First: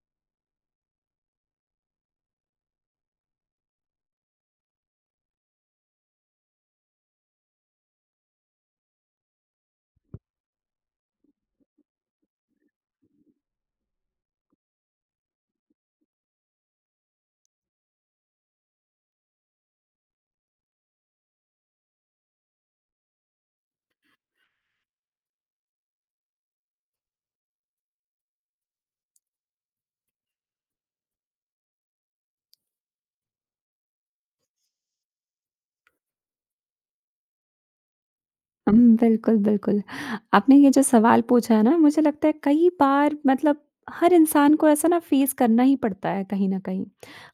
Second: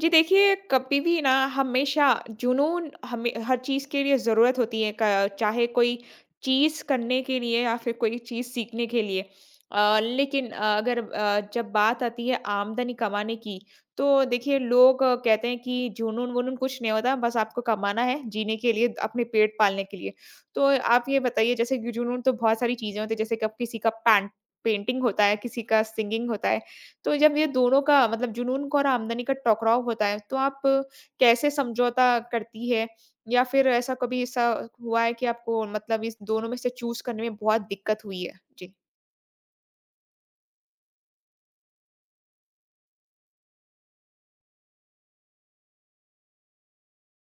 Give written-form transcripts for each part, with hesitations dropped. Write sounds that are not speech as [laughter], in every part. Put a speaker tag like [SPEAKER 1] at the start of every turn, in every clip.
[SPEAKER 1] जी देखिए, कभी भी ना हमेशा जुनून हमें हर चीज़ के लिए ज़रूरत होती है क चाहे कोई चीज़ करने के लिए या फिर कोई चीज़ सीखने के लिए। लेकिन अ, अगर अ, जब बात आती है आमदनी कमाने की, तो देखिए लोग कहते हैं कि जुनून-वुनून कुछ नहीं होता, बस आपको कमाना है जीने के लिए, अपने पेट पालने के लिए। तो आप ये बताइए जैसे कि जुनून तो बहुत सारी चीज़ें होती हैं, जैसे कब किसी का पैंट पेंटिंग होता है, किसी का सिंगिंग होता है। तो जब ये दोनों का मतलब जुनून का और आमदनी का टकराव होता है, तो आप कैसे समझौता करती है? या फिर ऐसा कभी ऐसा हुआ है कि आपको मतलब इस दोनों में से चूज़ करने में बहुत दिक्कत हुई है? जी।
[SPEAKER 2] हुँ, बिल्कुल, बिल्कुल। आपने ये जो सवाल पूछा है ना, मुझे लगता है कई बार मतलब हर इंसान को ऐसा ना फेस करना ही पड़ता है कहीं न कहीं।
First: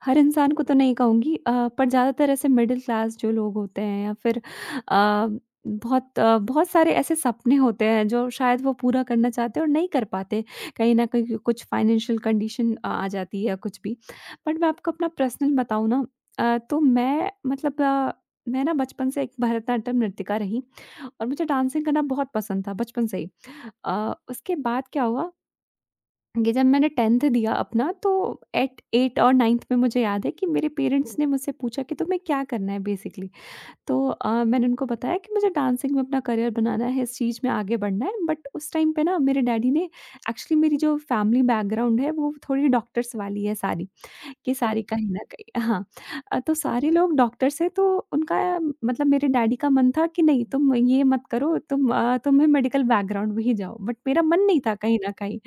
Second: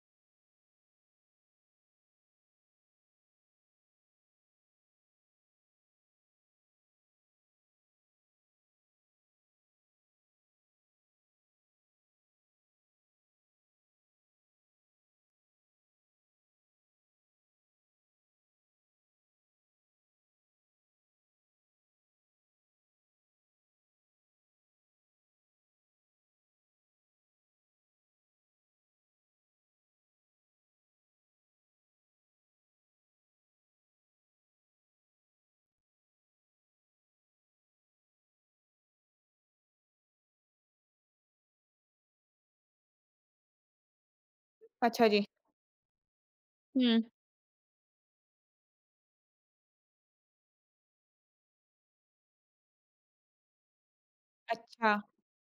[SPEAKER 2] हर इंसान को तो नहीं कहूँगी, पर ज़्यादातर ऐसे मिडल क्लास जो लोग होते हैं या फिर अ, बहुत सारे ऐसे सपने होते हैं जो शायद वो पूरा करना चाहते हैं और नहीं कर पाते। कहीं न कहीं कुछ फाइनेंशियल कंडीशन आ जाती है या कुछ भी। बट मैं आपको अपना पर्सनल बताऊँ ना, तो मैं मतलब मैं ना बचपन से एक भरतनाट्यम नृत्यिका रही। और मुझे डांसिंग करना बहुत पसंद था बचपन से ही। उसके बाद क्या हुआ कि जब मैंने 10th दिया अपना तो एट 8 और 9th में मुझे याद है कि मेरे पेरेंट्स ने मुझसे पूछा कि तुम्हें क्या करना है बेसिकली? तो मैंने उनको बताया कि मुझे डांसिंग में अपना करियर बनाना है, इस चीज़ में आगे बढ़ना है। बट उस टाइम पे ना मेरे डैडी ने एक्चुअली, मेरी जो फैमिली बैकग्राउंड है वो थोड़ी डॉक्टर्स वाली है सारी। कि सारी
[SPEAKER 1] अच्छा
[SPEAKER 2] कहीं न
[SPEAKER 1] जी।
[SPEAKER 2] कहीं हाँ। तो सारे
[SPEAKER 1] हुँ,
[SPEAKER 2] लोग डॉक्टर्स हैं, तो उनका मतलब मेरे डैडी का मन था कि नहीं तुम ये मत करो, तुम्हें मेडिकल बैकग्राउंड में ही जाओ, बट मेरा मन नहीं था
[SPEAKER 1] अच्छा।
[SPEAKER 2] कहीं न कहीं।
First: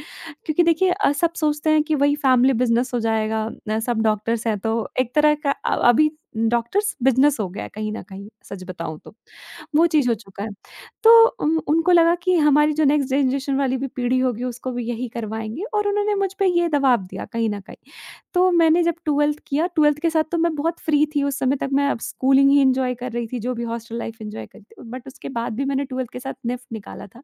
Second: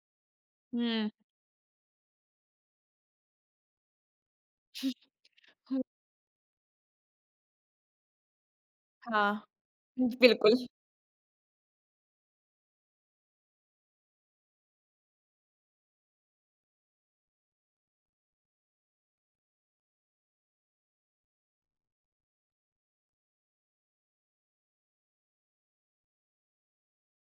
[SPEAKER 2] क्योंकि देखिए,
[SPEAKER 1] हुँ,
[SPEAKER 2] सब सोचते हैं कि वही फैमिली बिज़नेस हो जाएगा, सब डॉक्टर्स हैं तो एक तरह का,
[SPEAKER 1] हुँ,
[SPEAKER 2] अभी डॉक्टर्स बिज़नेस हो गया है कहीं न कहीं, सच बताऊँ तो।
[SPEAKER 1] हाँ।
[SPEAKER 2] वो चीज़ हो चुका है।
[SPEAKER 1] बिल्कुल।
[SPEAKER 2] तो उनको लगा कि हमारी जो नेक्स्ट जनरेशन वाली भी पीढ़ी होगी उसको भी यही करवाएँगे, और उन्होंने मुझ पे ये दबाव दिया कहीं न कहीं। तो मैंने जब 12th किया, 12th के साथ तो मैं बहुत फ्री थी, उस समय तक मैं अब स्कूलिंग ही एन्जॉय कर रही थी, जो भी हॉस्टल लाइफ़ एन्जॉय करी थी। बट उसके बाद भी मैंने 12th के साथ नेफ्ट निकाला था।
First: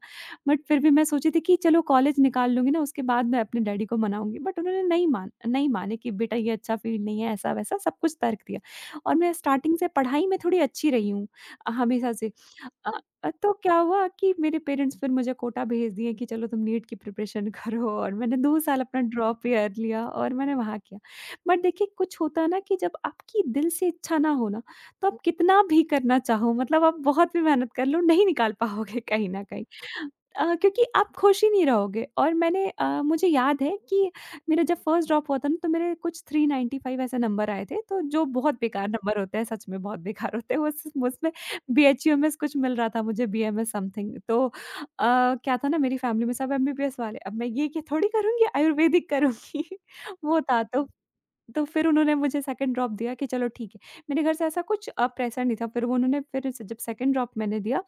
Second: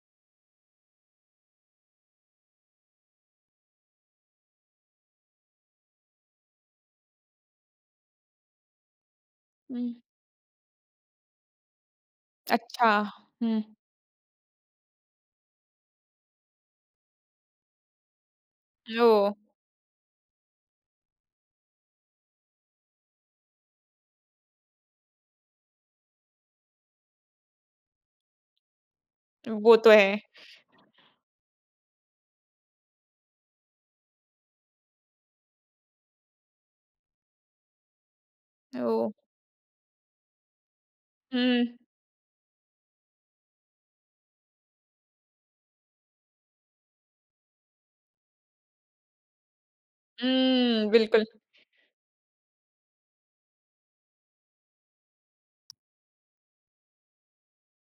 [SPEAKER 2] बट फिर भी मैं सोची थी कि चलो कॉलेज निकाल लूँगी ना उसके बाद मैं अपने डैडी को मनाऊँगी। बट उन्होंने नहीं मान नहीं माने कि बेटा ये अच्छा फ़ील्ड नहीं है, ऐसा-वैसा सब कुछ तर्क दिया। और मैं स्टार्टिंग से
[SPEAKER 1] हुँ,
[SPEAKER 2] पढ़ाई में थोड़ी अच्छी रही हूँ, हमेशा से।
[SPEAKER 1] अच्छा।
[SPEAKER 2] अ तो
[SPEAKER 1] हुँ,
[SPEAKER 2] क्या हुआ कि मेरे पेरेंट्स फिर मुझे कोटा भेज दिए कि चलो तुम नीट की प्रिपरेशन करो, और मैंने 2 साल अपना
[SPEAKER 1] ओह!
[SPEAKER 2] ड्रॉप ईयर लिया और मैंने वहाँ किया। बट देखिए कुछ होता है ना कि जब आपकी दिल से इच्छा ना हो ना, तो आप कितना भी करना चाहो मतलब आप बहुत भी मेहनत कर लो नहीं निकाल पाओगे कहीं न कहीं।
[SPEAKER 1] वो तो है।
[SPEAKER 2] क्योंकि आप खुश ही नहीं रहोगे, और मैंने मुझे याद है कि मेरा जब फर्स्ट ड्रॉप हुआ था ना तो मेरे कुछ 395 ऐसे नंबर आए थे, तो जो बहुत बेकार
[SPEAKER 1] ओह!
[SPEAKER 2] नंबर होते हैं, सच में बहुत बेकार होते हैं उस उसमें
[SPEAKER 1] हुँ,
[SPEAKER 2] बीएचयूएमएस कुछ मिल रहा था मुझे, बीएमएस समथिंग, तो क्या था ना मेरी फैमिली में सब एमबीबीएस वाले, अब मैं ये क्या थोड़ी करूँगी आयुर्वेदिक करूँगी [laughs] वो था,
[SPEAKER 1] हुँ, बिल्कुल।
[SPEAKER 2] तो फिर उन्होंने मुझे सेकंड ड्रॉप दिया कि चलो ठीक है। मेरे घर से ऐसा कुछ प्रेशर नहीं था। फिर वो उन्होंने फिर स जब सेकंड ड्रॉप मैंने दिया,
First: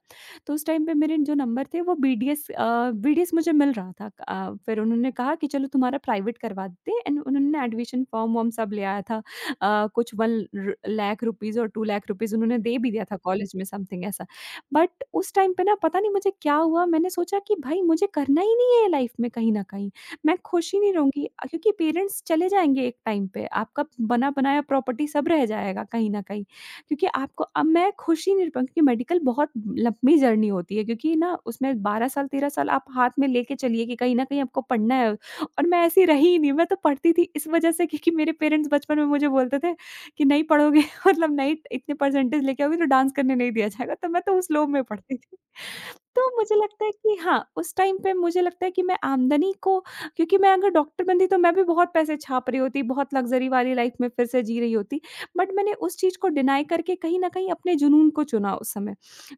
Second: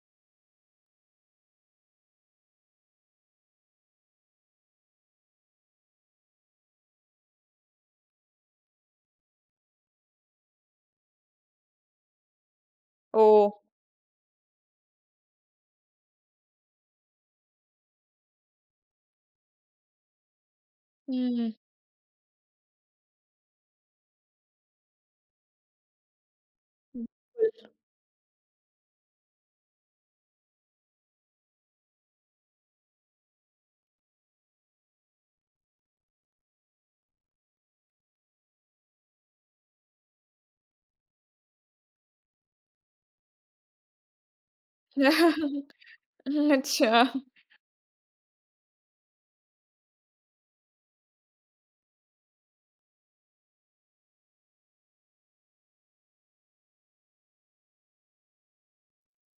[SPEAKER 2] तो उस टाइम पे मेरे जो नंबर थे वो बीडीएस मुझे मिल रहा था। फिर उन्होंने कहा कि चलो तुम्हारा प्राइवेट करवा देते हैं, एंड उन्होंने एडमिशन फॉर्म-वॉर्म सब ले आया था। कुछ 1 र लाख रुपीज़ और 2 लाख रुपीज़ उन्होंने दे भी दिया था
[SPEAKER 1] ओह!
[SPEAKER 2] कॉलेज में, समथिंग ऐसा। बट उस टाइम पे ना पता नहीं मुझे क्या हुआ, मैंने सोचा कि भाई मुझे करना ही नहीं है लाइफ में कहीं न कहीं। मैं खुश ही नहीं रहूँगी,
[SPEAKER 1] हुँ,
[SPEAKER 2] क्योंकि पेरेंट्स चले जाएँगे एक टाइम पे, आपका बना-बनाया प्रॉपर्टी सब रह जाएगा कहीं न कहीं। क्योंकि आपको, अब मैं खुश ही नहीं रह पाऊँगी क्योंकि मेडिकल बहुत लंबी जर्नी होती है, क्योंकि ना उसमें 12 साल 13 साल आप हाथ में लेके चलिए कि कहीं न कहीं आपको पढ़ना है, और मैं ऐसी रही ही नहीं, मैं तो पढ़ती थी इस वजह से क्योंकि मेरे पेरेंट्स बचपन में मुझे बोलते थे कि नहीं पढ़ोगे [laughs] मतलब नहीं इतने परसेंटेज लेके आओगे तो डांस करने नहीं दिया जाएगा, तो मैं तो उस लोभ में पढ़ती थी।
[SPEAKER 1] बिल्कुल।
[SPEAKER 2] तो मुझे
[SPEAKER 1] [laughs]
[SPEAKER 2] लगता है
[SPEAKER 1] अच्छा।
[SPEAKER 2] कि हाँ, उस टाइम पे मुझे लगता है कि मैं आमदनी को, क्योंकि मैं अगर डॉक्टर बनती तो मैं भी बहुत पैसे छाप रही होती, बहुत लग्ज़री वाली लाइफ़ में फिर से जी रही होती। बट मैंने उस चीज़ को डिनाई करके कहीं न कहीं अपने जुनून को चुना उस समय।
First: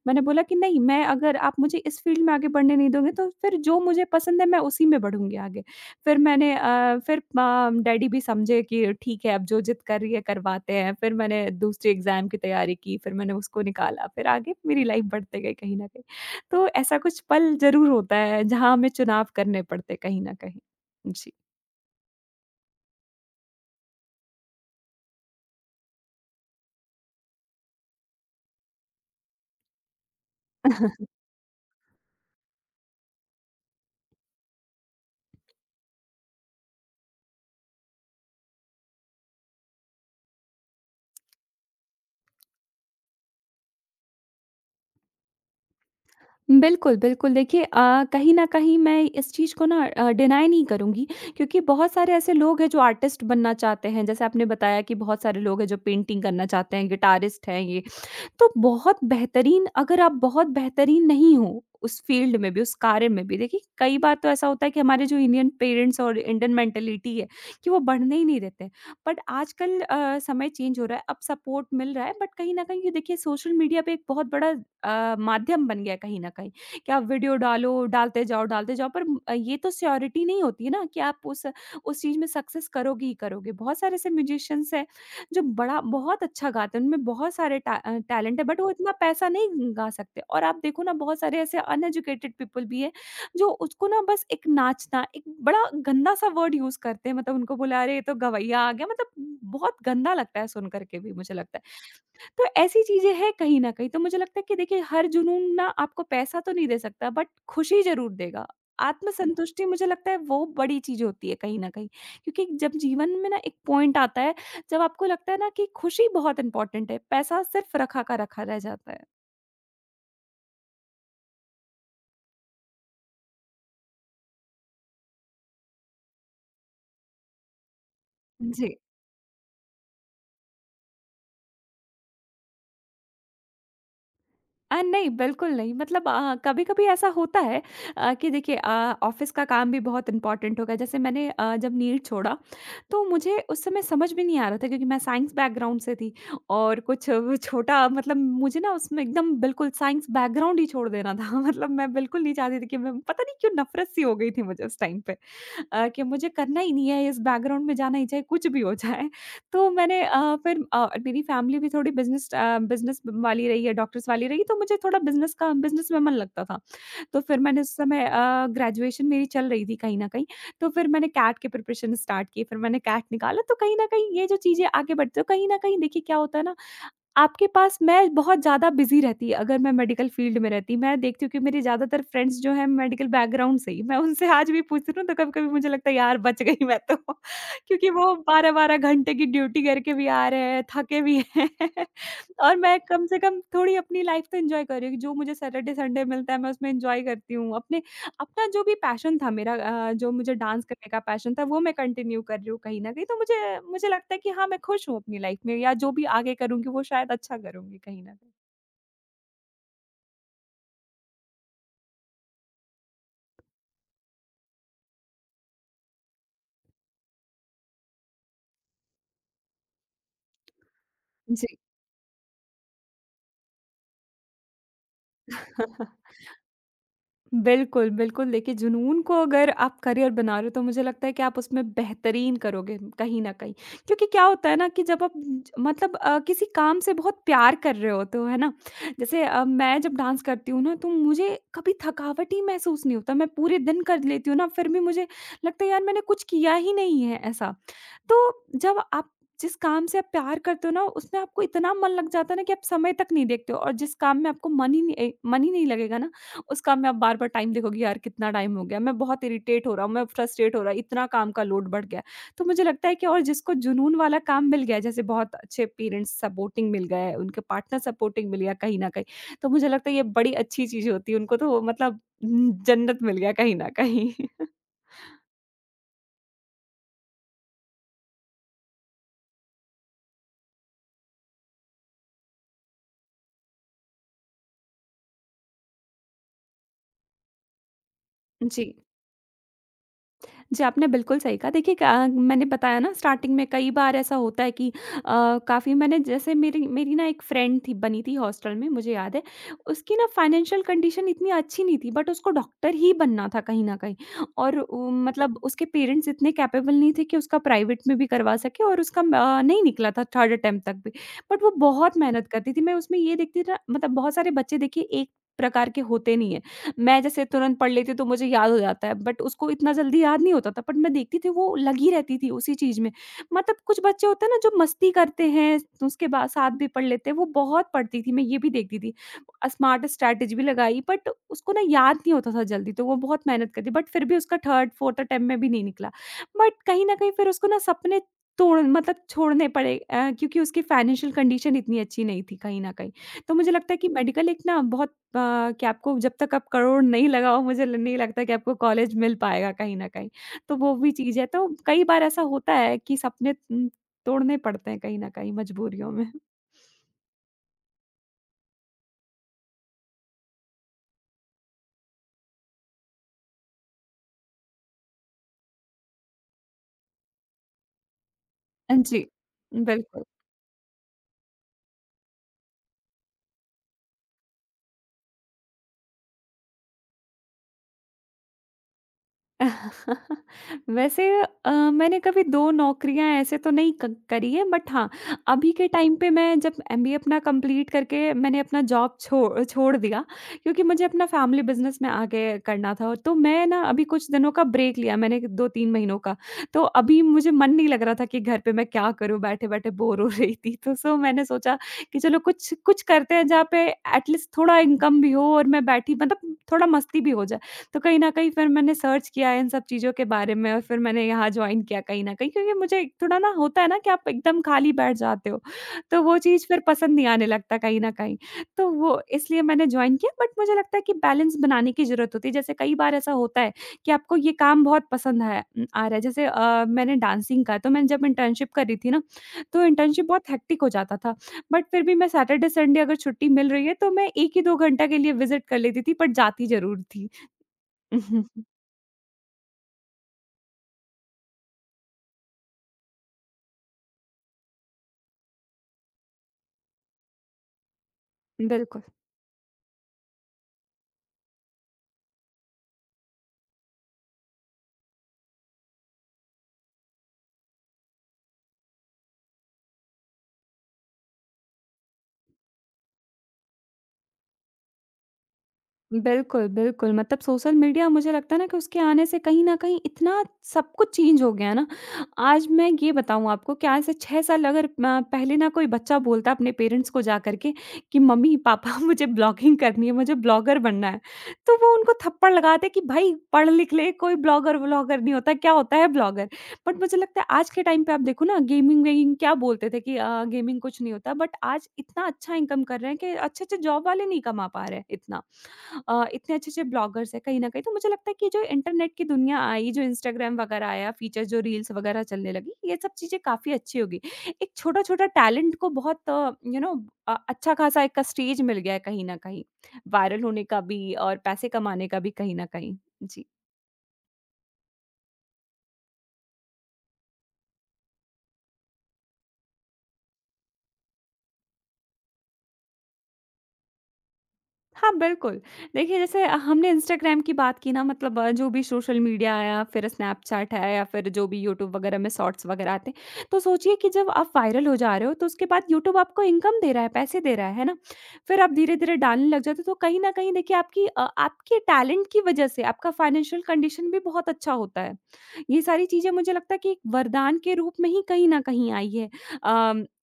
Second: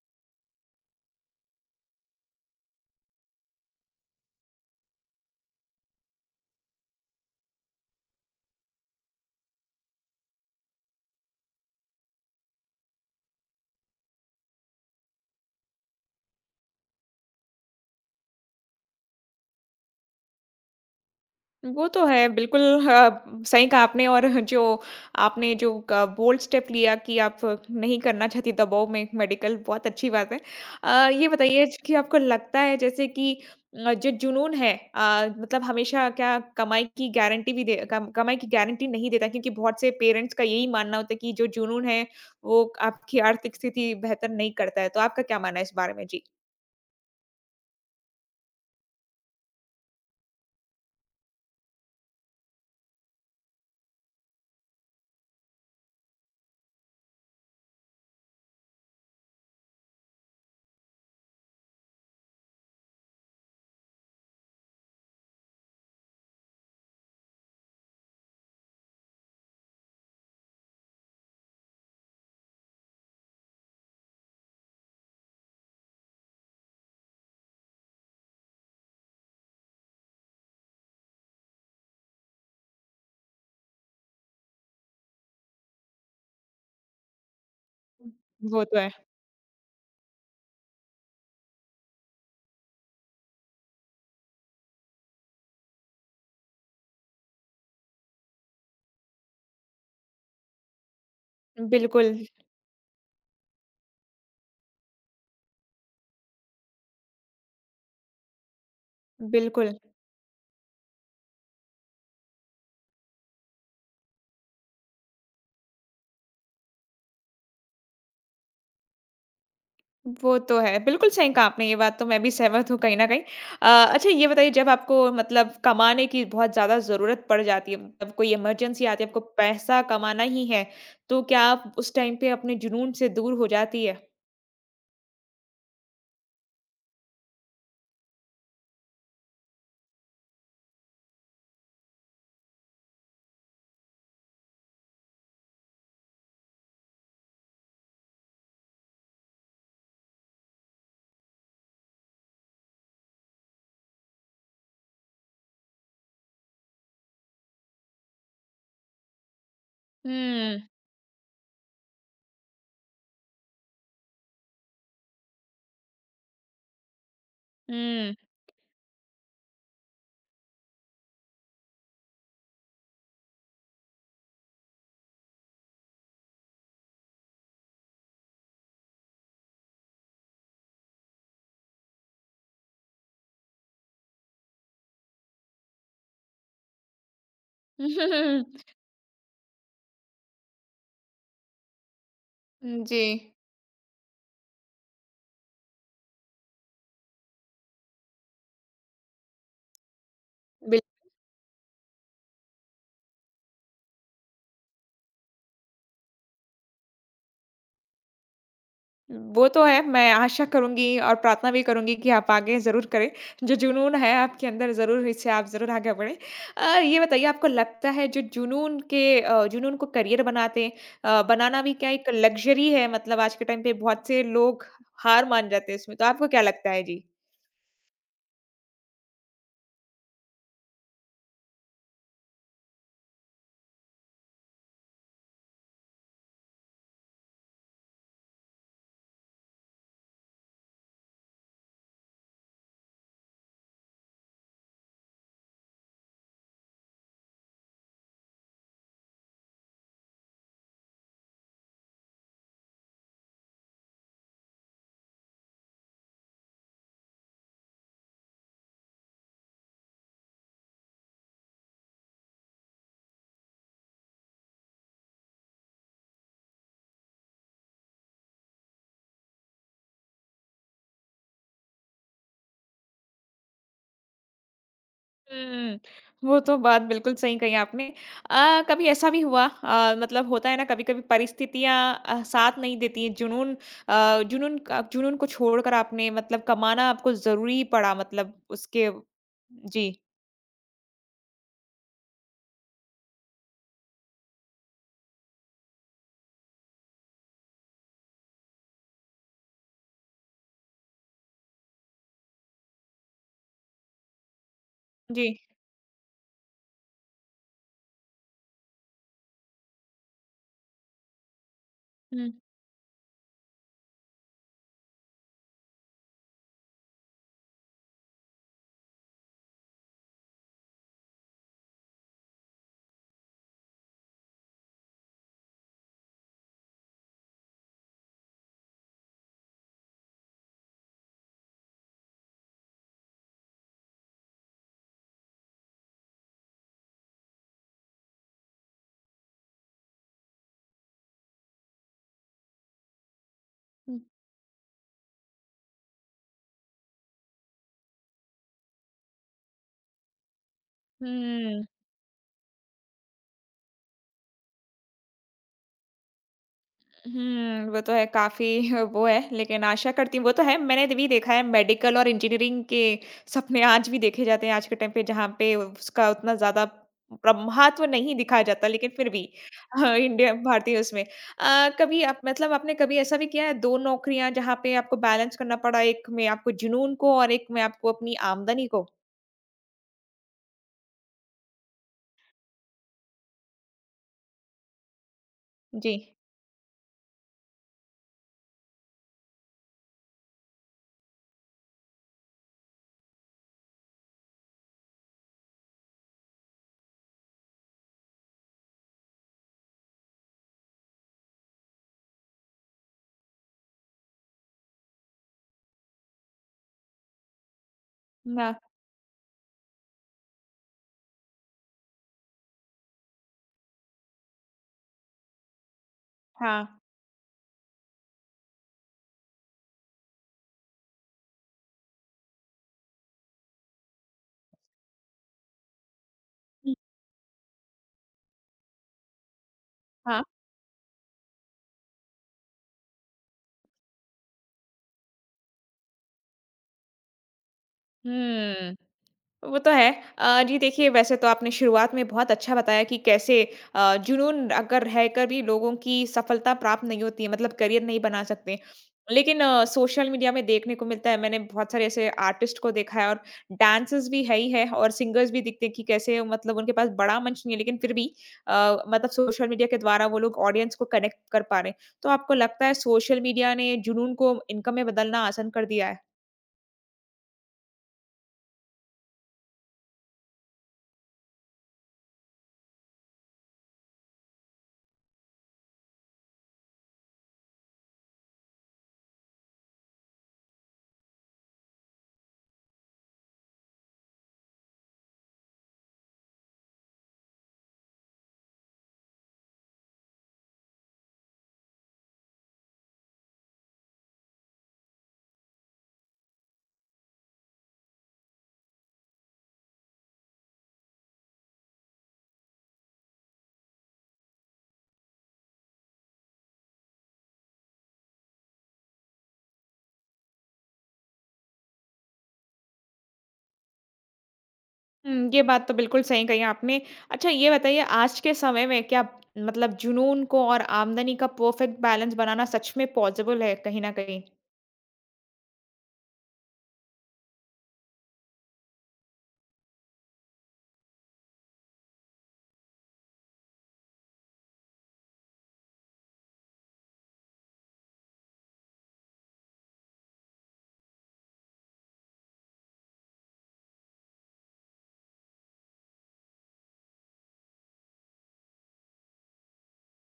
[SPEAKER 2] मैंने बोला कि नहीं मैं, अगर आप मुझे इस फ़ील्ड में आगे बढ़ने नहीं दोगे तो फिर जो मुझे पसंद है मैं उसी में बढ़ूँगी आगे। फिर डैडी भी समझे कि ठीक है अब जो ज़िद कर रही है करवाते हैं। फिर मैंने दूसरी एग्ज़ाम की तैयारी की, फिर मैंने उसको निकाला, फिर आगे मेरी लाइफ़ बढ़ते गई कहीं न कहीं। तो ऐसा कुछ पल ज़रूर होता है, जहाँ हमें चुनाव करने पड़ते हैं कहीं न कहीं। जी।
[SPEAKER 1] वो तो है, बिल्कुल हाँ, सही कहा आपने और जो आपने जो क बोल्ड स्टेप लिया कि आप नहीं करना चाहती दबाव में मेडिकल, बहुत अच्छी बात है। ये बताइए कि आपको लगता है जैसे कि जो जुनून है, मतलब हमेशा क्या कमाई की गारंटी भी दे, कम कमाई की गारंटी नहीं देता, क्योंकि बहुत से पेरेंट्स का यही मानना होता है कि जो जुनून है, वो आपकी आर्थिक स्थिति बेहतर नहीं करता है। तो आपका क्या मानना है इस बारे में? जी।
[SPEAKER 2] बिल्कुल, बिल्कुल। देखिए, कहीं न कहीं मैं इस चीज़ को ना, डिनाई नहीं करूँगी, क्योंकि बहुत सारे ऐसे लोग हैं जो आर्टिस्ट बनना चाहते हैं। जैसे आपने बताया कि बहुत सारे लोग हैं जो पेंटिंग करना चाहते हैं, गिटारिस्ट हैं, ये तो बहुत बेहतरीन, अगर आप बहुत बेहतरीन नहीं हो, उस फ़ील्ड में भी, उस कार्य में भी, देखिए कई बार तो ऐसा होता है कि हमारे जो इंडियन पेरेंट्स और इंडियन मेंटालिटी है कि वो बढ़ने ही नहीं देते हैं। बट आजकल समय चेंज हो रहा है, अब सपोर्ट मिल रहा है, बट कहीं न कहीं ये देखिए सोशल मीडिया पे एक बहुत बड़ा माध्यम बन गया है कहीं न कहीं कि आप वीडियो डालो, डालते जाओ, डालते जाओ, पर ये तो श्योरिटी नहीं होती है ना कि आप उस चीज़ में सक्सेस करोगे ही करोगे। बहुत सारे ऐसे म्यूज़िशियंस हैं जो बड़ा बहुत अच्छा गाते हैं, उनमें बहुत सारे टैलेंट है, बट
[SPEAKER 1] वो
[SPEAKER 2] वो
[SPEAKER 1] तो है।
[SPEAKER 2] इतना पैसा नहीं गा सकते, और आप देखो ना बहुत सारे ऐसे अनएजुकेटेड पीपल भी हैं, जो उसको ना बस एक नाचना, एक बड़ा गंदा-सा वर्ड यूज़ करते हैं मतलब उनको बोला अरे ये तो गवैया आ गया मतलब बहुत गंदा लगता है सुन करके भी, मुझे लगता है।
[SPEAKER 1] बिल्कुल,
[SPEAKER 2] तो ऐसी चीज़ें हैं कहीं न कहीं, तो मुझे लगता है कि देखिए हर जुनून ना आपको पैसा तो नहीं दे सकता, बट खुशी ज़रूर देगा। आत्मसंतुष्टि
[SPEAKER 1] बिल्कुल।
[SPEAKER 2] मुझे लगता है वो बड़ी चीज़ होती है कहीं न कहीं, क्योंकि जब जीवन में ना एक पॉइंट आता है जब आपको लगता है ना कि खुशी बहुत इम्पोर्टेंट है, पैसा सिर्फ रखा का रखा रह जाता है।
[SPEAKER 1] वो तो है। बिल्कुल सही कहा आपने, ये बात तो मैं भी सहमत हूँ कहीं न कहीं। अ, अच्छा ये बताइए, जब आपको मतलब कमाने की बहुत ज़्यादा ज़रूरत पड़ जाती है, मतलब कोई
[SPEAKER 2] जी।
[SPEAKER 1] इमरजेंसी आती है, आपको पैसा कमाना ही है, तो क्या आप उस टाइम पे अपने जुनून से दूर हो जाती है?
[SPEAKER 2] नहीं, बिल्कुल नहीं। मतलब कभी-कभी ऐसा होता है, कि देखिए ऑफ़िस का काम भी बहुत इम्पोर्टेंट हो गया। जैसे मैंने जब नीट छोड़ा, तो मुझे उस समय समझ में नहीं आ रहा था क्योंकि मैं साइंस बैकग्राउंड से थी, और कुछ वो छोटा मतलब मुझे ना उसमें एकदम बिल्कुल साइंस बैकग्राउंड ही छोड़ देना था। [laughs] मतलब मैं बिल्कुल नहीं चाहती थी कि मैं, पता नहीं क्यों नफ़रत-सी हो गई थी मुझे उस टाइम पे। कि मुझे करना ही नहीं है, इस बैकग्राउंड में जाना ही चाहिए, कुछ भी हो जाए। [laughs] तो मैंने
[SPEAKER 1] हुँ,
[SPEAKER 2] फिर मेरी फैमिली भी थोड़ी बिज़नेस वाली रही है, डॉक्टर्स वाली रही, तो मुझे थोड़ा बिज़नेस का, बिज़नेस में मन लगता था। तो फिर मैंने उस समय
[SPEAKER 1] हुँ।
[SPEAKER 2] ग्रेजुएशन मेरी चल रही थी कहीं न कहीं, तो फिर मैंने कैट की प्रिपरेशन स्टार्ट की, फिर मैंने कैट निकाला। तो कहीं न कहीं ये जो चीज़ें आगे बढ़ती हैं, तो कहीं न कहीं देखिए क्या होता है ना, आपके पास, मैं बहुत ज़्यादा बिज़ी रहती अगर मैं मेडिकल फ़ील्ड में रहती। मैं देखती हूँ कि मेरे ज़्यादातर फ्रेंड्स जो हैं मेडिकल बैकग्राउंड से ही, मैं उनसे आज भी पूछती हूँ तो कभी-कभी मुझे लगता है यार बच गई मैं तो [laughs] क्योंकि वो
[SPEAKER 1] [laughs]
[SPEAKER 2] 12-12 घंटे की ड्यूटी करके भी आ रहे हैं, थके भी हैं [laughs] और मैं
[SPEAKER 1] जी।
[SPEAKER 2] कम से कम थोड़ी अपनी लाइफ़ तो एन्जॉय कर रही हूँ, जो मुझे सैटरडे, संडे मिलता है मैं उसमें एन्जॉय करती हूँ। अपने अपना जो भी पैशन था मेरा, जो मुझे डांस करने का पैशन था वो मैं कंटिन्यू कर रही हूँ कहीं न कहीं। तो मुझे मुझे लगता है कि हाँ, मैं खुश हूँ अपनी लाइफ़ में, या जो भी आगे करूँगी वो शायद अच्छा करूँगी कहीं न कहीं।
[SPEAKER 1] वो तो है, मैं आशा करूँगी और प्रार्थना भी करूँगी कि आप आगे ज़रूर करें। जो जुनून है आपके अंदर, ज़रूर इससे आप ज़रूर आगे बढ़ें। ये बताइए, आपको लगता है जो जुनून के अ, जुनून को
[SPEAKER 2] जी।
[SPEAKER 1] बनाना भी क्या एक लग्ज़री है, मतलब आज के टाइम पे बहुत से लोग हार मान जाते हैं
[SPEAKER 2] [laughs]
[SPEAKER 1] इसमें, तो आपको क्या लगता है? जी।
[SPEAKER 2] बिल्कुल, बिल्कुल। देखिए जुनून को अगर आप करियर बना रहे हो तो मुझे लगता है कि आप उसमें बेहतरीन करोगे कहीं न कहीं। क्योंकि क्या होता है ना कि जब आप मतलब किसी काम से बहुत प्यार कर रहे होते हो, है ना? जैसे मैं जब डांस करती हूँ ना तो मुझे कभी थकावट ही महसूस नहीं होता। मैं पूरे दिन कर लेती हूँ ना, फिर भी मुझे लगता है यार मैंने कुछ किया ही नहीं है ऐसा। तो जब आप जिस काम से आप प्यार करते हो ना, उसमें आपको इतना मन लग जाता है ना कि आप समय तक नहीं देखते हो, और जिस काम में आपको मन ही नहीं मन ही नहीं लगेगा ना, उस काम में आप बार-बार टाइम देखोगे, यार कितना टाइम हो गया, मैं बहुत इरिटेट हो रहा हूँ, मैं फ्रस्ट्रेट हो रहा, इतना काम का लोड बढ़ गया है। तो मुझे लगता है कि, और जिसको जुनून वाला काम मिल गया है, जैसे बहुत अच्छे पेरेंट्स सपोर्टिंग मिल गए, उनके पार्टनर सपोर्टिंग मिल गया कहीं न कहीं, तो मुझे लगता है ये बड़ी अच्छी चीज़ होती है। उनको तो वो मतलब जन्नत मिल गया कहीं न कहीं। [laughs]
[SPEAKER 1] हुँ, वो तो बात बिल्कुल सही कही आपने। कभी ऐसा भी हुआ, मतलब होता है ना, कभी-कभी परिस्थितियाँ साथ नहीं देती हैं, जुनून अ, जुनून क जुनून को छोड़कर आपने मतलब कमाना आपको ज़रूरी पड़ा, मतलब
[SPEAKER 2] जी।
[SPEAKER 1] उसके जी,
[SPEAKER 2] जी, आपने बिल्कुल सही कहा। देखिए, क मैंने बताया ना, स्टार्टिंग में कई बार ऐसा होता है कि काफ़ी, मैंने जैसे मेरी मेरी ना एक फ्रेंड थी बनी थी हॉस्टल में, मुझे याद है। उसकी ना फाइनेंशियल कंडीशन इतनी अच्छी नहीं थी, बट उसको डॉक्टर ही बनना था कहीं न कहीं, और उ
[SPEAKER 1] जी।
[SPEAKER 2] मतलब उसके पेरेंट्स इतने कैपेबल नहीं थे कि उसका प्राइवेट में भी करवा सकें, और उसका नहीं निकला था थर्ड अटेम्प्ट तक भी। बट वो बहुत मेहनत
[SPEAKER 1] हुँ,
[SPEAKER 2] करती थी। मैं उसमें ये देखती थी ना, मतलब बहुत सारे बच्चे देखिए एक प्रकार के होते नहीं हैं। मैं जैसे तुरंत पढ़ लेती हूँ, तो मुझे याद हो जाता है, बट उसको इतना जल्दी याद नहीं होता था, बट मैं देखती थी वो लगी रहती थी उसी चीज़ में। मतलब कुछ बच्चे होते हैं ना जो मस्ती करते हैं तो उसके बाद साथ भी पढ़ लेते हैं, वो बहुत पढ़ती थी, मैं ये भी देखती थी। स्मार्ट स्ट्रैटेजी भी लगाई, बट उसको ना याद नहीं होता था जल्दी, तो वो बहुत मेहनत करती, बट फिर भी उसका 3rd 4th अटेम्प्ट में भी नहीं निकला। बट कहीं न कहीं फिर उसको ना सपने तोड़ मतलब छोड़ने पड़े, क्योंकि उसकी फाइनेंशियल कंडीशन इतनी अच्छी नहीं थी कहीं न कहीं। तो मुझे लगता है कि
[SPEAKER 1] हुँ,
[SPEAKER 2] मेडिकल एक ना बहुत कि आपको जब तक आप करोड़ नहीं लगाओ, मुझे ल नहीं लगता कि आपको कॉलेज मिल पाएगा कहीं न कहीं। तो वो भी चीज़ है, तो
[SPEAKER 1] हुँ।
[SPEAKER 2] कई बार ऐसा होता है कि सपने तोड़ने पड़ते हैं कहीं न कहीं मजबूरियों में।
[SPEAKER 1] हुँ, वो तो है काफ़ी। [laughs] वो है, लेकिन आशा करती हूँ, वो तो है, मैंने भी देखा है, मेडिकल और इंजीनियरिंग के सपने आज भी देखे जाते हैं आज के टाइम पे, जहाँ पे उसका उतना ज़्यादा प्र महत्व नहीं दिखाया जाता, लेकिन
[SPEAKER 2] जी।
[SPEAKER 1] फिर भी। [laughs]
[SPEAKER 2] बिल्कुल।
[SPEAKER 1] इंडिया भारतीय उसमें। कभी आप मतलब आपने कभी ऐसा भी किया है 2 नौकरियाँ जहाँ पे आपको बैलेंस करना पड़ा, एक में आपको जुनून को और एक में आपको अपनी आमदनी को?
[SPEAKER 2] [laughs] वैसे मैंने कभी 2 नौकरियाँ ऐसे तो नहीं क करी है, बट हाँ, अभी के
[SPEAKER 1] जी।
[SPEAKER 2] टाइम पे, मैं जब एमबीए अपना कंप्लीट करके मैंने अपना जॉब छो छोड़ दिया, क्योंकि मुझे अपना फैमिली बिज़नेस में आगे करना था। तो मैं ना अभी कुछ दिनों का ब्रेक लिया मैंने, 2-3 महीनों का। तो अभी मुझे मन नहीं लग रहा था कि घर पे मैं क्या करूँ? बैठे-बैठे बोर हो रही थी। तो सो मैंने सोचा कि चलो कुछ कुछ करते हैं जहाँ पे एट लीस्ट थोड़ा इनकम भी हो, और मैं बैठी मतलब थोड़ा मस्ती भी हो जाए। तो कहीं न कहीं फिर
[SPEAKER 1] ना,
[SPEAKER 2] मैंने सर्च किया इन सब चीज़ों के बारे में, और फिर मैंने यहाँ जॉइन किया कहीं न कहीं, क्योंकि मुझे एक थोड़ा ना होता है ना कि आप एकदम खाली बैठ जाते हो, तो वो चीज़ फिर
[SPEAKER 1] हाँ।
[SPEAKER 2] पसंद नहीं आने लगता कहीं न कहीं। तो वो इसलिए मैंने जॉइन किया, बट मुझे लगता है कि बैलेंस बनाने की ज़रूरत होती है। जैसे कई बार ऐसा होता है कि आपको ये काम बहुत पसंद है, आ रहा है, जैसे
[SPEAKER 1] हुँ,
[SPEAKER 2] मैंने डांसिंग का, तो मैंने जब इंटर्नशिप करी थी ना, तो इंटर्नशिप
[SPEAKER 1] हाँ।
[SPEAKER 2] बहुत हेक्टिक हो जाता था। बट फिर भी मैं सैटरडे संडे अगर छुट्टी मिल रही है तो मैं 1 ही 2 घंटा के लिए विज़िट कर लेती थी, बट जाती ज़रूर थी। [laughs]
[SPEAKER 1] हुँ। वो तो है। जी देखिए, वैसे तो आपने शुरुआत में बहुत अच्छा बताया कि कैसे जुनून अगर रहकर भी लोगों की सफलता प्राप्त नहीं होती है, मतलब करियर नहीं बना सकते।
[SPEAKER 2] बिल्कुल।
[SPEAKER 1] लेकिन सोशल मीडिया में देखने को मिलता है, मैंने बहुत सारे ऐसे आर्टिस्ट को देखा है और डांसर्स भी है ही है और सिंगर्स भी दिखते हैं कि कैसे मतलब उनके पास बड़ा मंच नहीं है, लेकिन फिर भी अ, मतलब सोशल मीडिया के द्वारा वो लोग ऑडियंस को कनेक्ट कर पा रहे हैं। तो आपको लगता है सोशल मीडिया ने जुनून को इनकम में बदलना आसान कर दिया है?
[SPEAKER 2] बिल्कुल, बिल्कुल। मतलब सोशल मीडिया मुझे लगता है ना कि उसके आने से कहीं न कहीं इतना सब कुछ चेंज हो गया है ना। आज मैं ये बताऊँ आपको कि आज से 6 साल अगर म पहले ना कोई बच्चा बोलता अपने पेरेंट्स को जा कर के कि मम्मी-पापा [laughs] मुझे ब्लॉगिंग करनी है, मुझे ब्लॉगर बनना है। तो वो उनको थप्पड़ लगाते कि भाई पढ़ लिख ले, कोई ब्लॉगर-व्लॉगर नहीं होता, क्या होता है ब्लॉगर? बट मुझे लगता है आज के टाइम पे आप देखो ना, गेमिंग-वेमिंग क्या बोलते थे कि गेमिंग कुछ नहीं होता, बट आज इतना अच्छा इनकम कर रहे हैं कि अच्छे-अच्छे जॉब वाले नहीं कमा पा रहे हैं इतना। इतने अच्छे-अच्छे ब्लॉगर्स हैं कहीं न कहीं। तो मुझे लगता है कि जो इंटरनेट की दुनिया आई, जो इंस्टाग्राम वगैरह आया, फ़ीचर जो रील्स वगैरह चलने लगी, ये सब चीज़ें काफ़ी अच्छी हो गई। एक छोटा-छोटा टैलेंट को बहुत, यू नो, अच्छा खासा एक का स्टेज मिल गया है कहीं न कहीं, वायरल होने का भी और पैसे कमाने का भी कहीं न कहीं। जी।
[SPEAKER 1] हुँ, ये बात तो बिल्कुल सही कही आपने। अच्छा ये बताइए, आज के समय में क्या मतलब जुनून को और आमदनी का परफेक्ट बैलेंस बनाना सच में पॉसिबल है कहीं न कहीं?
[SPEAKER 2] हाँ, बिल्कुल। देखिए, जैसे हमने इंस्टाग्राम की बात की ना, मतलब जो भी सोशल मीडिया आया, फिर स्नैपचैट है या फिर जो भी यूट्यूब वगैरह में शॉर्ट्स वगैरह आते हैं। तो सोचिए कि जब आप वायरल हो जा रहे हो, तो उसके बाद यूट्यूब आपको इनकम दे रहा है, पैसे दे रहा है ना? फिर आप धीरे-धीरे डालने लग जाते हो, तो कहीं न कहीं देखिए आपके टैलेंट की वजह से आपका फाइनेंशियल कंडीशन भी बहुत अच्छा होता है। ये सारी चीज़ें मुझे लगता है कि एक वरदान के रूप में ही कहीं न कहीं आई है। अ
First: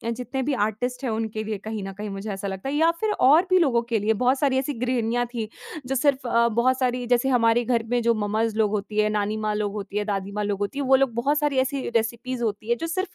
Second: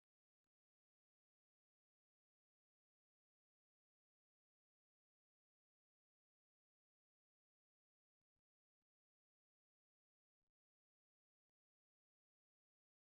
[SPEAKER 2] जितने भी आर्टिस्ट हैं उनके लिए कहीं न कहीं मुझे ऐसा लगता है, या फिर और भी लोगों के लिए। बहुत सारी ऐसी गृहिणियाँ थी जो सिर्फ़ बहुत सारी, जैसे हमारे घर में जो मम्माज़ लोग होती है, नानी माँ लोग होती है, दादी माँ लोग होती है, वो लोग बहुत सारी ऐसी रेसिपीज़ होती है जो सिर्फ़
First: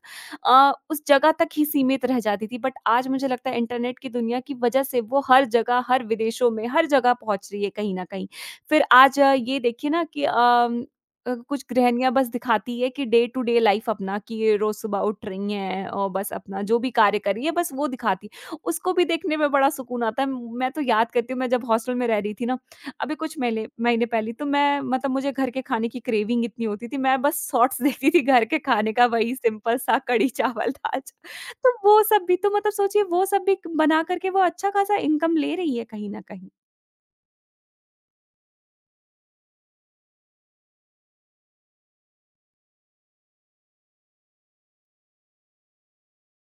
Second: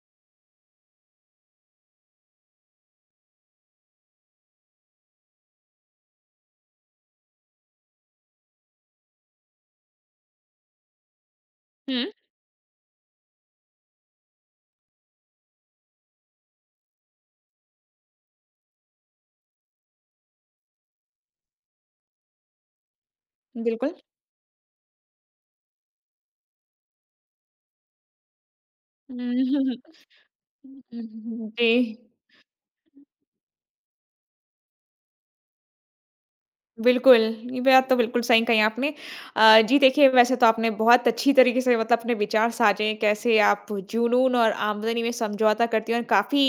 [SPEAKER 2] उस जगह तक ही सीमित रह जाती थी। बट आज मुझे लगता है इंटरनेट की दुनिया की वजह से वो हर जगह, हर विदेशों में, हर जगह पहुँच रही है कहीं न कहीं। फिर आज ये देखिए ना कि कुछ
[SPEAKER 1] हुँ,
[SPEAKER 2] गृहणियाँ बस दिखाती है कि डे टू डे लाइफ अपना, कि ये रोज़ सुबह उठ रही हैं और बस अपना जो भी कार्य कर रही है बस वो दिखाती है। उसको भी देखने में बड़ा सुकून आता है। मैं तो याद करती हूँ, मैं जब हॉस्टल में रह रही थी ना, अभी कुछ महीने
[SPEAKER 1] बिल्कुल।
[SPEAKER 2] महीने पहले, तो मैं मतलब मुझे घर के खाने की क्रेविंग इतनी होती थी, मैं बस शॉर्ट्स [laughs] देखती थी घर के खाने का,
[SPEAKER 1] [laughs] हुँ,
[SPEAKER 2] वही
[SPEAKER 1] हुँ,
[SPEAKER 2] सिंपल सा कढ़ी चावल दाल
[SPEAKER 1] हुँ,
[SPEAKER 2] चा
[SPEAKER 1] हुँ, हुँ, [laughs]
[SPEAKER 2] [laughs] तो
[SPEAKER 1] जी।
[SPEAKER 2] वो सब भी तो मतलब सोचिए, वो सब भी बना कर के वो अच्छा खासा इनकम ले रही है कहीं न कहीं।
[SPEAKER 1] बिल्कुल, ये बात तो बिल्कुल सही कही आपने। जी देखिए, वैसे तो आपने बहुत अच्छी तरीके से मतलब अपने विचार साझे हैं, कैसे आप जुनून और आमदनी में समझौता करती हैं, और काफ़ी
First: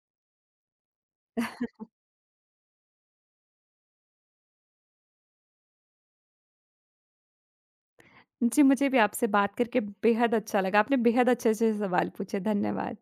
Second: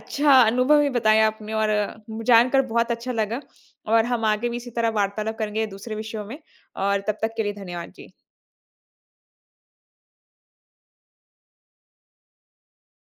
[SPEAKER 1] अच्छा अनुभव भी बताया आपने और जानकर बहुत अच्छा लगा। और हम आगे भी इसी तरह वार्तालाप करेंगे दूसरे विषयों में, और तब तक के लिए धन्यवाद। जी।
[SPEAKER 2] जी, मुझे भी आपसे बात करके बेहद अच्छा लगा। आपने बेहद अच्छे-अच्छे सवाल पूछे। धन्यवाद।